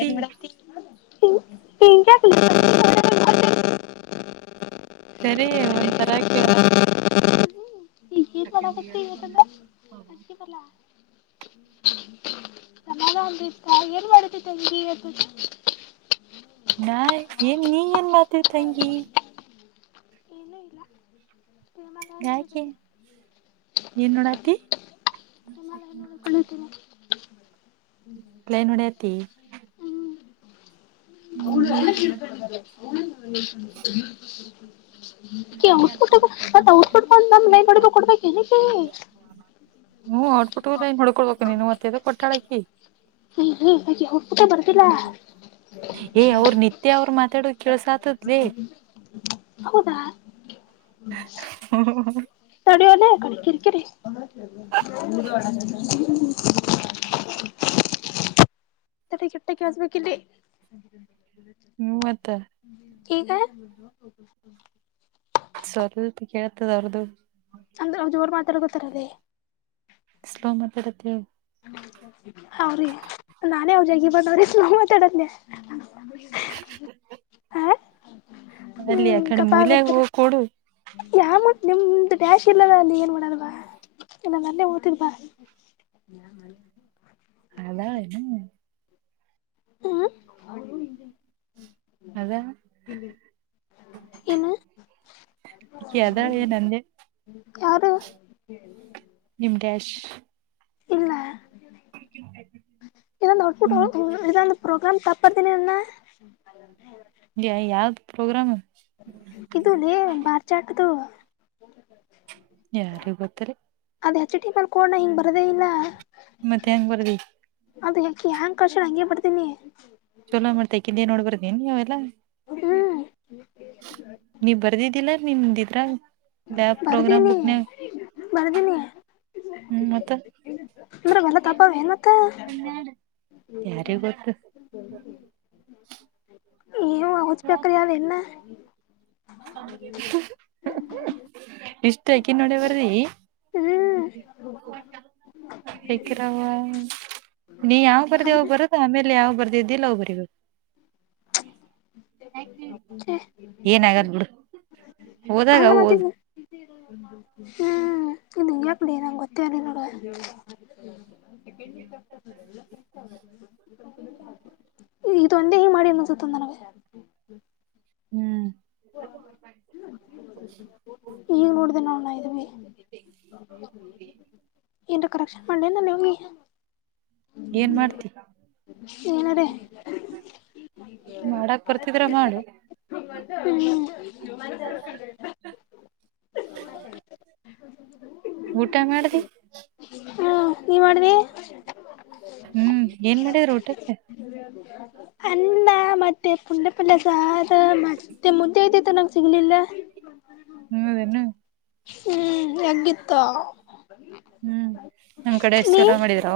ಏನ್ ಮಾಡ [unintelligible] ಸರಿ ಒಂಥರಾ [unintelligible] [unintelligible] [inaudible] [unintelligible] ನಾ ಏನ್ ನೀ ಏನ್ ಮಾಡತ ತಂಗಿ ಇನ್ನೂ ಇಲ್ಲ ಯಾಕೆ [unintelligible] ಏನ್ ನೋಡಾತಿ ಹೇಮಾಲಯ ನೋಡ [unintelligible] ಲೈನ್ ಹೊಡಿಯತಿ ಹ್ಮ್ [unintelligible] [unintelligible] ಹ್ಮ್ ಔಟ್ಪುಟ್ಟ ಲೈನ್ ಹೋಡ್ಕೊಳ್ಬೇಕು ನೀನು ಮತ್ತೆೇದೋ ಕೊಟ್ಟಾಳಕಿ [unintelligible] ಏ ಅವ್ರ ನಿತ್ಯ ಅವ್ರ ಮಾತಾಡೋ ಕೆೇಸ ಆತದ್ಲೇ ಹೌದಾ ಹ ಕಿರಿ ಕಿರಿ [inaudible] ಕೆಟ್ಟಕ್ಕೆ ಹಚ್ಬೇಕಲ್ಲಿ ಮೂವತ್ತ ಕ ಹ ಸದಲ್ ಕೇಳ್ತದ ಅವ್ರದುು ಅಂದ್ರೆ ಅವ ಜೋರ್ ಮಾತಾಡ್ಕೋತಾರದೇ ಇಲಾ ಮತರ್ದ ಹ್ರಿ ನಾನೇ ಅವ ಜಗ ಬಂದವ್ರ ನಾವು ಮಾತಾಡದ್ನೆ ಹ [inaudible] ಅಲ್ಲಿ ಹ್ಮ್ ಯಕಡೆ ಕಪ್ಪ ಮೂಲ್ಾಗ ಆಗ್ಬಿಡ್ತಾರ ಹೋಗ ಕೊಡು ಯಾವ ಮತ್ ನಿಮ್ದ ಡ್ಯಾಶ್ ಇಲ್ಲದ ಅಲ್ಲಿ ಏನ್ ಮಾಡಲ್ವಾ ಇಲ್ಲ ನನ್ನೆ ಊತಿರ್ಬ ಅದಾ ಇ ಹಾ ಅದ ಇನು ಈಕಿ ಅದಾಳ ಏನ್ ಅಂದೆ ಯಾರ ನಿಮ ಡ್ಯಾಶ್ ಇಲ್ಲ ಇದಂದು ಅುಟ್ಟ ಹ್ಮ್ ಇದಂದು ಪ್ರೋಗ್ರಾಮ್ ತಪ್ಪಡ್ತೀನಿನ್ನ ಯಾವ್ದ್ ಪ್ರೋಗ್ರಾಮ್ ಇದುಲ್ಲೇ ಬಾರ ಚಾಟದ ಯಾರಿಗೆ ಗೊತ್ತರಿ ಅದು ಹೆಚ್ ಡಿ ಮಲ್ಲಿ ಕೊಣ ಹಿಂಗ ಬರದೇ ಇಲ್ಲ ಮತ್ತೆ ಹೆಂಗ ಬರ್ದಿ ಅದ ಯಕಿ ಹಂಗ ಕಷಣ ಹಂಗಗೆ ಬಡ್ತೀನಿ ಚಲೋ ಮಾಡ್ತಾ ಕಿದ್ದಿ ನೋಡ್ ಬರ್ದಿನಿ ನೀ ಅವೆಲ್ಲ ಹ್ಮ್ ನೀವ ಬರ್ದಿದ್ದಿಲ್ಲ ನಿಮ್ದಿದ್ರ ಬ್ಯಾ ಪ್ರೋಗ್ರಾಮ ಬರ್ದೀನಿ ಬುಕ್ನ ಬರ್ದೀನಿ ಹ್ಮ್ ಮತ್ತ ಮರ ಗಲ್ಲ ತಪ್ಪಾವ ನುತ್ತ ಯಾರಿಗ್ ಗೊತ್ತು [inaudible] ನೀವು ಹಗಚ್ಬೇಕ್ರ ಅನ್ನ ಇಷ್ಟ ಯಕಿ ನೋಡ ಬರಿ ಹ್ಮ್ ಹಕರಾವ ನೀ ಯಾವ್ ಬರ್ದ ಯ ಬರುದ ಆಮೇಲೆ ಯಾವ ಬರ್ದಿದ್ದಿಿಲ್ಲ ಅವ್ವು ಬರಿೀಬೇಕು ಏನಗಾದ ಬಿಡ ಹೋದಾಗ ಅಲ್ಲ ಹಓದ್ ಮತ್ತೀಗ ಹ್ಮ್ ಇನ್ ಯಾಕ್ಡಿ ನಂಗೆ ಗೊತ್ತೇ್ರ ನೋಡುವ ಸೆಕ ಚ ಎ ಇದು ಒಂದೇ ಹಿಂಗ ಮಾಡಿ ಅನ್ಸುತ್ತನವೇ ಹ್ಮ್ ಈಗ ನೋಡ್ದ ನ ನಾ ಇ [unintelligible] ಕರೆಕ್ಷನ್ ಮಾಡ ನೀಮ್ಗೆ ಏನ್ ಮಾಡ್ತಿ ಏನಾರ ಮಾಡಕ್ ಬರ್ತಿದ್ರ ಮಾಡು ಹ್ಮ್ [unintelligible] ಊಟ ಮಾಡ್ದಿ ಹ ನೀ ಮಾಡಿದಿ ಹ್ಮ್ ಏನ್ ಮಾಡಿದ್ರ ಊಟಕ್ಕೆ ಅಲ್ಲ ಸ ಮತ್ತೆ ಮುಂದೆ ಐತಿತ್ತು ನಂಂಗ ಸಿಗ್ಲಿಲ್ಲ ಹೌದೇನ್ನು ಹ್ಮ್ ಹೆಗಿತ್ತ ಹ್ಮ್ ನಮ್ ಕಡೆ ಎಷ್ಟು ಚಲೋ ಮಾಡಿದ್ರ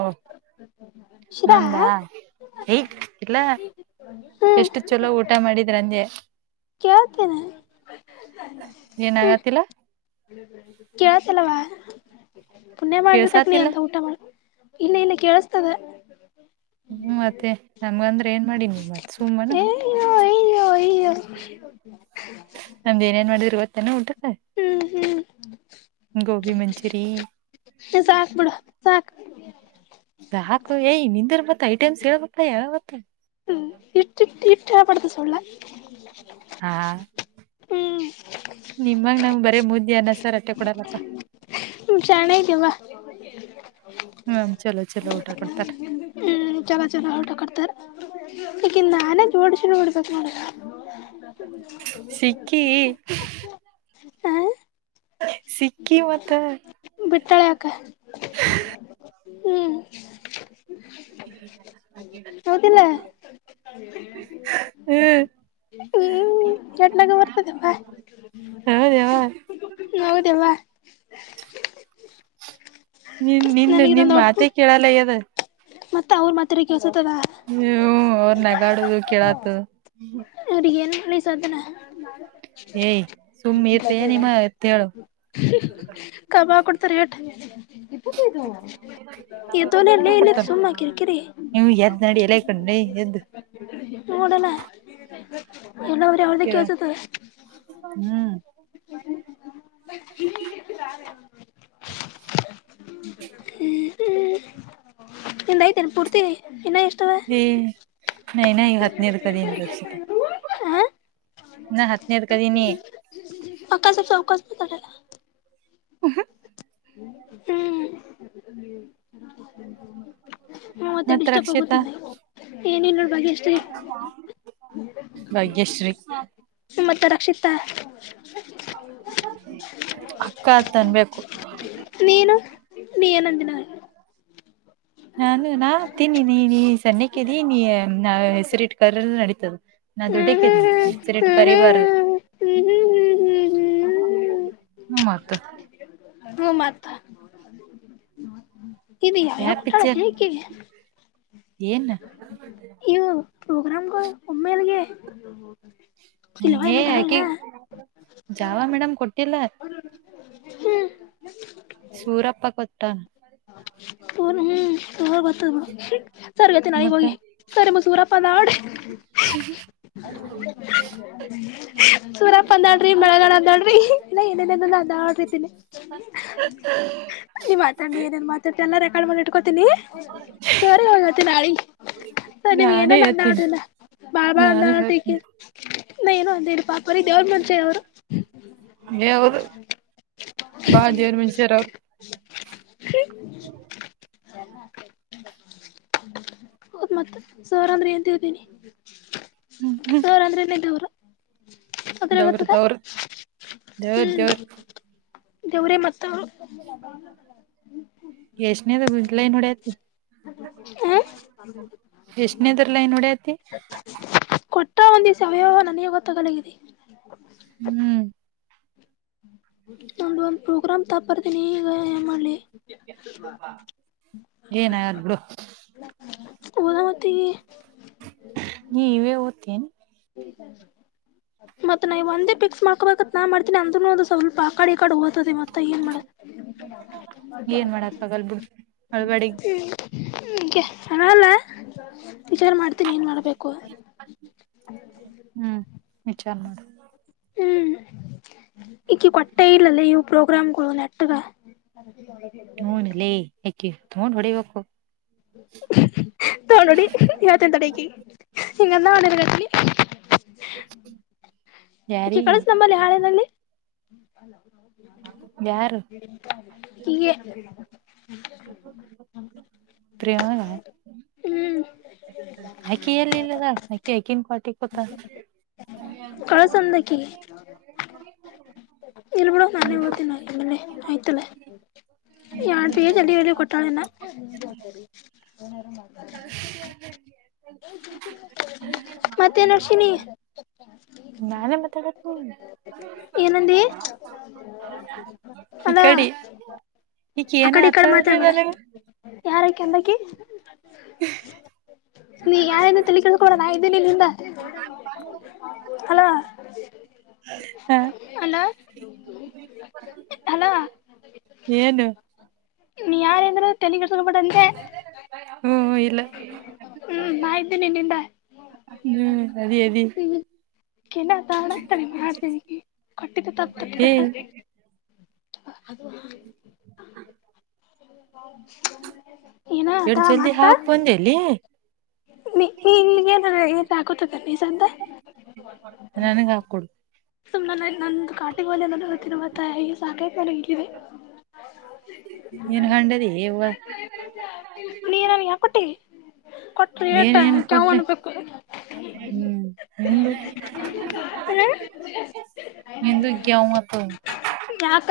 ಶಿರಾ ನಂದ ಏ ಇಲ್ಲ ಎಷ್ಟು ಚೊಲೋ ಊಟ ಮಾಡಿದ ಇದ್ರಂದೆ ಕೇಳ್ತನಾ ಹ್ಮ್ಮ್ ಏನಾಗತಿಲ್ಲ ಕೇಳ್ತಿಲ್ಲವ್ವ ಪುಣ್ಯ ಮಾಡಿರ್ಬೇಕ್ ನಿ ಕೇಳ್ಸಾತಿಲ್ಲ ಅಂತ ಊಟ ಮಾಡ ಇಲ್ಲ ಇಲ್ಲ ಕೇಳಸ್ತದ ಹ್ಮ್ ಮತ್ತೆ ನಮ್ಗ ಅಂದ್ರೆ ಏನ್ ಮಾಡಿನ ಮತ್ ಸುಮ್ಮನ ಹ ನಮ್ದ ಏನೇನ್ ಮಾಡಿದ್ರ [unintelligible] ಗೊತ್ತೇನ ಊಟಕ್ಕ ಹ್ಮ್ ಹ್ಮ್ ಗೋಬಿ ಮಂಚೂರಿ ಸಾಕ್ ಬಿಿಡ ಸಾಕ್ ಸಾಕು ಯ ನಿಂದಿರ್ ಮತ್ ಐಟಮ್ಸ್ ಹೇಳಬೇಕು ಮತ್ತ ಯವ್ ಯಾವ್ ಮತ್ತ ಹ್ಮ ಇಟ್ಟ ಇಟ್ಟಪಡದ ಸಳ್ಳ ಹಾ ಹ್ಮ್ ನಿಮ್ಮಗ್ ನಮ್ ಬರೇ ಮುದ್ದಿ ಅನ್ನಸರ್ ಅತ್ತೆ ಕೊಡಲ್ಲಪ್ಪ ಜಾಣೆ ಇದ್ದಿ ಯವ್ವ ಹ್ಮ ಹ್ಮ ಚಲ ಚಲ ಊಟ ಕೊಟ್ತಾರೆ ಈಕೆ ನಾ [unintelligible] ಬಿಡ್ಬೇಕ ನೋಡ ಆಕ್ಕಿ [unintelligible] ಹ ಸಿಕ್ಕಿ ಮತ್ತೆ ಬಿಟ್ಟಳೆಕ ಹ್ಮ್ ಹ್ಮ [unintelligible] ಹೌದಿಲ್ಲ ಹ್ಮ್ ಚಟ್ನಾಗ ಬರ್ತದೆ ಬ ಹಾ ರವ [unintelligible] ಹೌದ್ ಯವ್ವ ನಿನ್ ನಿನ್ ನನಗ ನಿನ್ ಇನ್ನೊಂದು ಮಾತೆ ಔಟ್ಪುಟ್ ಕೇಳಲ್ಲಯದ ಮತ್ತ ಅವ್ರ ಮಾತ್ರ ಕೆಲ್ಸ್ ಹ ಅವ್ರ ನಗಾಡುದು ಕೇಳಾತ ಅ ನ ಮನಿ ಸಾಾದನೆ ಏಯ್ ಸುಮ್ಮ್ ಇರ್ರಿ ನಿಮ್ಮ ಎತ್ ಹೇಳು ಕಮ ಕುಡ [unintelligible] [unintelligible] ಇದು ಕೊಡ್ತಾನ ಕಿರಿಕಿರಿ ನೀವು ಎದ್ ನಡಿ ಎಲ್ಲ [unintelligible] ನೋಡಣ ಎಲ್ಲವರ ಕೇಳ ಅವದಕ್ಕೆಸದು ಹ್ಮ್ ಹ್ಮ್ [unintelligible] [unintelligible] ನಿ ಐತೆ ಪೂರ್ತಿ ಇನ್ನ ಎಷ್ಟ ಹ ನ ನ ಹತ್ನದ [unintelligible] ಹ ನಾ ಹತ್ತನೇದ ಕದೀನಿ ಮಕಾಸ ಚೌಕಾಸ ನ ತರಲ್ಲ ಹ [unintelligible] ಹ್ಮ್ ಮತ್ತೆ ಮತ್ ಡಿಸ್ಟರ್ಬ್ ರಕ್ಷಿತ ಆಗುತ್ತದ ಏನಿಲ್ಲ ನೋಡ್ ಭಾಗ್ಯಶ್ರೀ ಭಾಗ್ಯಶ್ರೀ ಮತ್ತ ರಕ್ಷಿತ ಅಕ್ಕ, ಅಂತ, ಅನುಬೆಕ್ಕು? [unintelligible] ಹ. [unintelligible] ನಾನು, ನಾ, ತಿನ್ನಿ, ನೀ, ನೀ, ಸಣ್ಣಕ್ಕಿದೀ, ಹೆಸರಿಟ್ಟು ಕರೆದರೂ ನಡೆಯುತ್ತೆ? [unintelligible] ನಾ, ನಾ ದೊಡ್ಡ ಹ್ಮ್ ಹಕ್ಕಿನೀ, ಹೆಸರು ಹಿಡಿದು ಹ್ಮ್ ಹ್ಮ್ ಕರೀಬಾರದು? ಹ್ಮ್ ಹ್ಮ್ ಹ್ಮ್ ಹ್ಮ್ ಹ್ಮ್ ಹ್ಮ್ [unintelligible] ಹ್ಮ್ ಹ್ಮ್ ಹ್ಮ, ಮತ್ತೆ. [unintelligible] ಹ್ಮ್ ಹ್ಮ್ ಮತ್ತ ಇದು ಯ, ಯಾವ್ಯಾವ ಕೊಟ್ಟಾಳಕ್ಕೆ ಪಿಕ್ಚರ್. ಈಕಿಗೆ [unintelligible] ಏನ್? [unintelligible] ಇವು ಪ್ರೋಗ್ರಾಮ್ಗಳು ಒಮ್ಮೆಲ್ಗೆ ಇಲ್ವಾ ಎಂಗೆ, ಏನೋ ಯಾಕೆ ತಳಗಿನ ಜಾವ ಮೇಡಮ್ ಕೊಟ್ಟಿಲ್ಲ? [unintelligible] ಹ್ಞೂ ಸೂರಪ್ಪ, ಕೊಟ್ಟ? [unintelligible] ಸರಿಯವತ್ಹುಗಿ, ಮತ್ತ ಹೋಗಿ ಸರಿ! ಮಸೂರಪ್ಪ ನೋಡಿ? [unintelligible] ಒಂದು. [unintelligible] ಸೂರಪ, ನೋಡ್ರಿ, ಮಳೆಗಾಲ ನೋಡ್ರಿ, ಇಲ್ಲ ಏನೇನ, ವಧ್ಯಡೋರೀತಿಲಿ. [unintelligible] ನೀ, ಮಾತಾಡು, ಏನನ್ ಮಾತಾಡ್ತೀಯ, ಎಲ್ಲಾ ರೆಕಾರ್ಡ್ ಮಾಡಿ. [unintelligible] ತಕೋತೀನಿ, ಸರಿ, ಇವತ್ತು, ನಾಳಿ. [unintelligible] ಸರಿ, ನಾನೇ ನೀನುಯೇನು, ಹೇಳ್ತೀನಿ ನೋಡಿಲ್ಲ, ಬಾಬಾ ಹಂದ ನಾನೇ ಟೀಕೆ, ಹೇಳ್ತೀನಿ ನಾ ಏನು ಅಂದಿಲ್ಲ? [unintelligible] ಬರೀ, ದೇವರು ಎಂದರೆ, ಮುಂಚೆ, ಯಾವೂರು. ಏ ಹೌದು ಬಾಳ ದೇವ್ರ [unintelligible] [unintelligible] [inaudible] ಹ್ಮ. [unintelligible] ಎಲ್ಲಾ. [unintelligible] ಹೌದ, ಮತ್ತೆ, ಸಾರ್ ಅಂದ್ರೆ ಏನ್ ತಿಳ್ಕೊಂಡಿ. [unintelligible] ಸಾರ್ ಅಂದ್ರೆನೆ, ದೇವರು. [unintelligible] ಆ ಕಡೆ, ದೇವ್ರ ಬರುತ್ತದ, ದವ್ರ ದೇವ್ರ ಹ್ಮ್ಮ್. ದೇವ್ರ [unintelligible] ದೇವ್ರೇ, ಮತ್ತು. [unintelligible] ಎಸ್ಟಿಯೆನೈದು, ಬಿಗಿಲೆ, ಏನ್ ಮಾಡತಿ. [unintelligible] ಹ. [unintelligible] ಎಷ್ಟನೆದು ಲೈನ್ ಹೊಡೈತಿ. [unintelligible] ತು, ನೀನು, ಸಹಾಯ ನನಗೆ ಬರುತ್ತಾನೆಂಗಿದೆ. [unintelligible] ಹ್ಮ್. [unintelligible] ನಮ್ಧು, ಒಂದ್ ಪ್ರೋಗ್ರಾಮ್ ತ ಬರ್ತನಿ ಈಗ ಏನ್ ಮಾಡ್ಲಿ? [unintelligible] ಏನಾಗಲ್ಲ ಬಿಡು. [unintelligible] ಸ್ಕೂಲ್ ಅವತಿ. [unintelligible] ನೀ ಇವೇ ಓದ್ತೇನ್ [unintelligible] [inaudible] ಮತ್ತತ್ ನ್ ಒಂದೇ ಫಿಕ್ಸ್ ಮಾಡ್ಕೋ ನಾ ಮಾಡ್ತೀನಿ ಅಂದ್ನು ಒಂದು ಸ್ವಲ್ಪ ಆ ಕಾಡಿ ಈಕಾಡಿ, ಹಓದತದೆ ಮತ್ತ ಏನ್ ಮಾಡ. ಏನ್ ಮಾಡಕ್ [unintelligible] ಆಗಲ್ ಬಿಡು ಅಳ್ಬಾಡಿಗ್ ಹ್ಮ್. [unintelligible] ಹಾಂಗೆ,, ಹಾಮಾ ವಿಚಾರ ಮಾಡ್ತೀನಿ! ಏನ್ ಮಾಡ್ಬೇಕು? [unintelligible] ಹ್ಮ್, ವಿಚಾರ, ಮಾಡು. [unintelligible] ಹ್ಮ್, ಇಕ್ಕಿ, ಕೊಟ್ಟೆ ಇಲ್ಲಲೇ ಪ್ರೋಗ್ರಾಮ್ ಕೊಡು, ನೆಟ್ಟಗ. [unintelligible] ಹೂನಲ್ಲೇ, ಯಕಿ, ತಕೊಂಡು, ಹೊಡಿಬೇಕು? [unintelligible] ತಗೊಂಡು ಹೊಡಿ ಯಾಕೆ, ತಡಕ್ಕಿ. [unintelligible] ಸಿಗಲ್ಲ, ನಿನ್ನ ಗೆಳತಿ? [unintelligible] [unintelligible] [inaudible] ಇಕ್ಕಿ, ಯಾರಿಗಿ ಕಲ್ಷುರಮ್ಮ, ಯಾರಾದರೂ ಅಲ್ಲಿ. ಯಾರು [unintelligible] [unintelligible] [inaudible] ಪ್ರೇಮನಾ. [unintelligible] ಹ್ಮ್ ಅಕ್ಕಿ, ಎಲ್ಲಿ, ಇಲ್ವಾ, ಅಕ್ಕಿ, ಆಕಿನ್ನೂ, ಪಾರ್ಟಿ ಕೊಟ್ಟಳು. [unintelligible] ತಧ್ಯಾಕಿ. [unintelligible] ಇರಬೇಕು, ಅಲ್ಲಿ, ಹ್ಮ್ ನಾನೇ, ಬರ್ತೀನಿ! ಅಲ್ಲೀ, ಆಯ್ತುಅಲ್ಲೈ. [unintelligible] ಯಾ, ಪೇಜ್, ಎಲ್ಲಿ ಎಲ್ಲಿ ಕೊಟ್ಟವಳ ಹೆಣ್ಣ, ನಿನ್ಗೆ ಯಾಕ್ವಧು, ಏನೋ, ಮಾಡಲಿ. [unintelligible] ಮತ್ತೆನು, ನರ್ಶಿನಿ! [unintelligible] ನಾನೇ, ಮಾತುಡುಬೆಕ್ಕು?, ಏ, ಏನಂದಿ ಸಪೀಗೀಧಿ. [unintelligible] ಈ ಅಲ್ಲ ಕಡಿ. ಈಗ ಆ ಏನ ಕಡೆ ಈ ಕಡೆ ಆತದೆ ಮಾತಾಡ್ಬೇಡ ನನಗೆ. ಯಾರಕಿ ಅಂದಕಿ ನೀ ಯಾರಿಂದ ತಲ್ಲಿ ಕೆಡಿಸ್ಕೋಬೇಡ ನಾ ಇದ್ದೇನೆ ನಿಂದ. ಹಲೋ ಹ ಅಲೋ ಏನು ನೀ ಯಾರಂದ್ರ ತೆಲಿ ಹ್ಮ್ ಇಲ್ಲ [unintelligible] ನಿನ್ನಿಂದ ಹ್ಮ್ ಅದಿ ಅದಿ ಕೆ ತ ಆಗ್ತ ಮಾಡತ ಕಟ್ಟತ ಏ [unintelligible] ಅದು [unintelligible] ಏನ ಆತ ಎಡ್ ಜಲ್ದಿ ಮತ್ತ. ಹಾಕ್ ಬಂದೆಲ್ಲಿ ನೀ ಏನ ಏನ್ ಹಾಕತದ ನಿಜ ಅಂದ. ನನಗ್ ಆಕ್ ಕೊಡು. ಸುಮ್ನ ನಂದು ಕಾಟಿಗೋಲೆದಲ್ಲಿ ನ ಹೊ ತಿರುವ ತಾಯಾಗಿ ಸಾಕಾಯತಡಗಿದೆ. ಏನ್ ಹಂಡದ ಯವ್ವ. ನೀನನ್ ಯಾ ಕೊಟ್ಟೀ ಕೊಟ್ರಿ ಏಟ ಏನ್ ಏನ್ ಕ್ಯವ್ ಕೊಡ್ಲಿ ಅನ್ಬೇಕು. ಹ್ಮ್ ನಿಂದು ಹೆ ನಿಂದು ಗ್ಯಾವತ್ ಯಾಕ.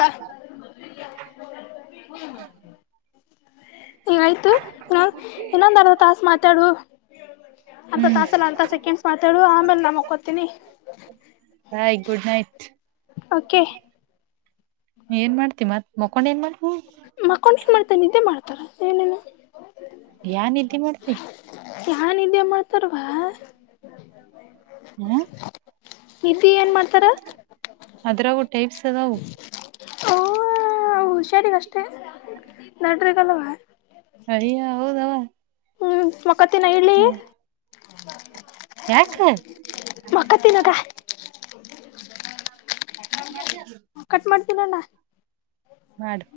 ಈಗಯ್ತು ಇನ್ನೊಂದ್ ಅರ್ದ ತಾಸ್ ಮಾತಾಡು. ಅರ್ದ ಹ್ಮ್ ತಾಸ್ ಅಲ್ಲ ಅರ್ದ ಸೆಕೆಂಡ್ಸ್ ಮಾತಾಡುವ ಆಮೇಲೆ. ನಾ ಮಕ್ಕೋತೀನಿ ಬಾಯ್ ಗುಡ್ ನೈಟ್. ಓಕೆ ಏನ್ ಮಾಡ್ತಿ ಮತ್ ಮಕೊಂಡ್ ಏನ್ ಮಾಡ್- ಮಕ್ಕೊಂಡ ಏನ್ ಮಾಡ್ತಾರೆ ನಿದ್ದೆ ಮಾಡ್ತಾರ ಏನೇನು ಯಾನ್ ನಿದ್ದಿ ಮಾಡ್ತಿ. ಯಾವ್ ನಿದ್ದೀ ಮಾಡ್ತರವ್ವ. ಏನ್ ಎನ ಮಾಡ್ತಾರ ಅದ್ರಾಗೂ ಟೈಪ್ಸ್ ಅದವು. ಸೆರಿಗ ಅಷ್ಟೇ ನಟ್ರಿಗಲ್ವ. ಹಯ ಹೌದವ. ಹ್ಮ್ ಮಕೊತೀನ್ ಹ್ಮ್ [inaudible] ಯಾಕ. ಮಕ್ಕತ್ತಿನಗ [inaudible] ಕಟ್ ಮಾಡ್ತೀನಣ್ಣ ಮಾಡು.